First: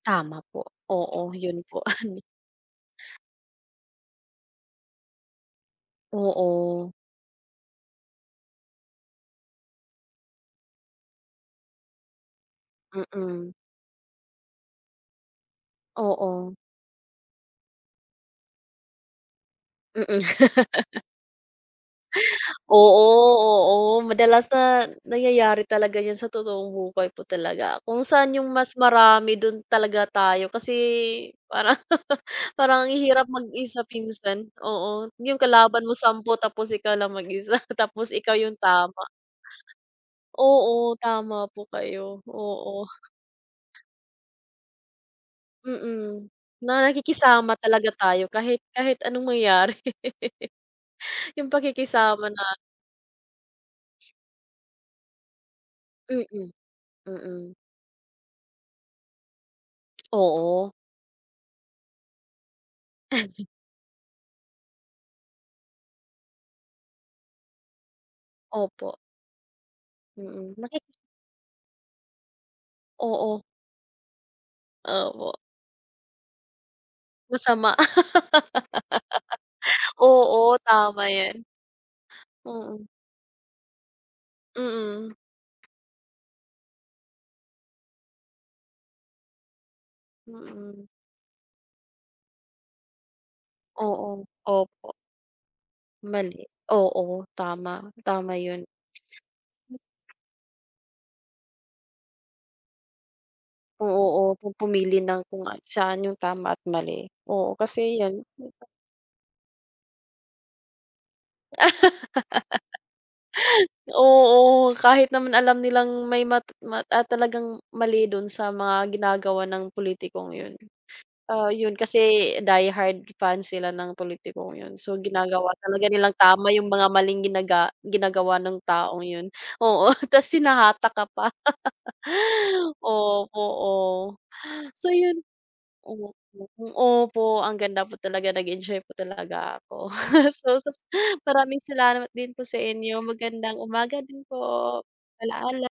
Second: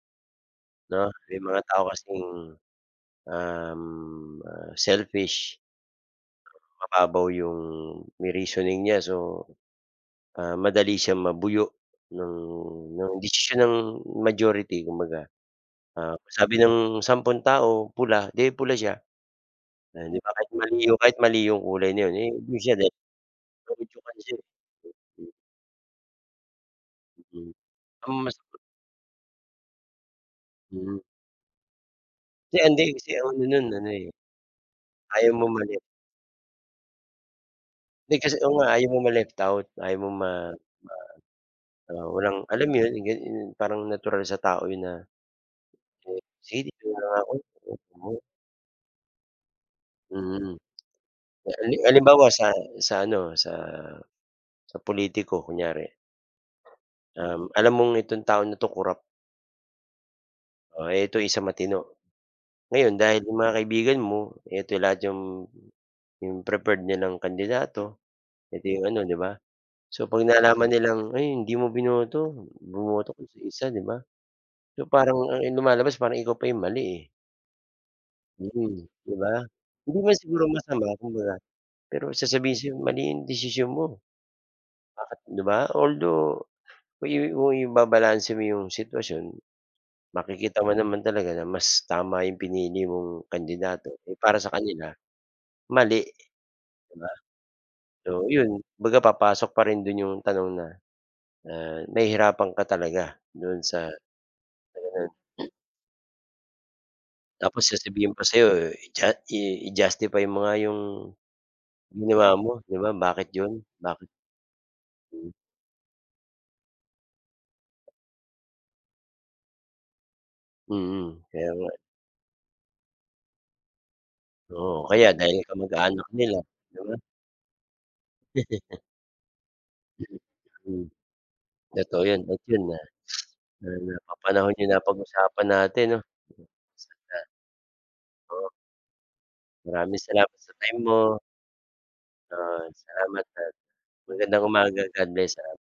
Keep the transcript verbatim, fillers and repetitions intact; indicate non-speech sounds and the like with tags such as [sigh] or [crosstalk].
Tama po, 'No? oo, May mga yun tao po. kasing, um, ah, selfish. Oo. Mababaw yung yung reasoning niya. So, ah, madali siyang mabuyo, nung nung Mm. desisyon ng majority kumbaga. Ah, Oo. sabi ng sampong tao pula, di pula siya, 'di Mm. ba? Yan kahit mali yung [laughs] kahit mali yung kulay na 'yon, eh, do'n siya dahil bukod Oo, sa oo, pansin madalas na mm. nangyayari talaga yun sa totoong buhay po Hmm. talaga. Kung Ang mas saan yung mas marami, do'n talaga tayo, kasi Mm. parang Si Andi, parang ang si hirap ano no'n, mag-isa ano, eh, minsan. Oo, ayaw yung mamali. kalaban mo sampu tapos ikaw lang mag-isa, tapos Hindi kasi ikaw oo yung nga, ayaw mo tama. ma-left out, ayaw mo ma Oo, tama po ma oo, kayo. walang alam mo Oo. 'yon? Yung gan i Parang natural sa tao yun na, bot Mm. sige, Na dito na ako. nakikisama talaga [unintelligible] tayo kahit kahit anong mangyari. Mm. [laughs] Yung Hali halimbawa pakikisama na sa sa ano, sa sa pulitiko kunyari. Mm. Um, Mm. alam mong itong tao na 'to kurap. Oo. Oh, eto isang matino. Ngayon dahil 'yong Ay. mga kaibigan mo, eto lahat 'yong 'yong preferred nilang kandidato, eh di Opo. ano, 'di ba? So 'pag Mm, nalaman naki nilang, ay hindi mo binoto, bumoto ka sa Oo. isa, 'di ba? So parang Opo. ang lumalabas parang ikaw pa 'yong mali, eh. Masama. Mm, di ba? [laughs] Hindi naman siguro Oo, masama tama kumbaga, yan. pero sasabihin sayo, Mm. mali yung desisyon mo. Mm. Bakit 'di ba? Although, yo yo ibabalanse mo 'yong sitwasyon, makikita mo Mm. naman talaga na mas tama 'yong pinili mong kandidato pero Oo. para sa kanila, Opo. mali, Mali, di ba? oo, tama, So tama yun. 'yon, kumbaga papasok pa rin do'n 'yong tanong na na nahihirapan ka talaga do'n sa sa Oo, oh, kung pumili ganon. ng kung a saan yung tama at mali. Oo, Tapos kasi sasabihin yan, pa sa'yo, di ba? i-ju i-justify mo nga 'yong, ginawa mo, 'di [laughs] ba? Bakit 'yon? Bakit? Oo, kahit naman alam nilang may mat mat at talagang mali do'n sa mga ginagawa ng pulitikong yun, Mm, ah, kaya nga. yun kasi die hard fan sila ng pulitikong yun. Oo, So kaya dahil ginagawa talaga kamag-anak nilang nila, tama yung di mga ba? maling ginaga ginagawa ng [chuckles] taong yun. Oo, ta's Hmm. hinatak ka pa. Totoo 'yon at yon [laughs] nga, [sniffs] Opo, na oh. napapanahon 'yong So yun napag-usapan natin 'no? opo, opo, [unintelligible] ang ganda po talaga, Oo. nag-enjoy po talaga ako. Maraming [chuckles] salamat sa So sa time mo. maraming salamat din po sa Yon, inyo. salamat at, Magandang umaga din po, magandang umaga. God bless, palaala salamat.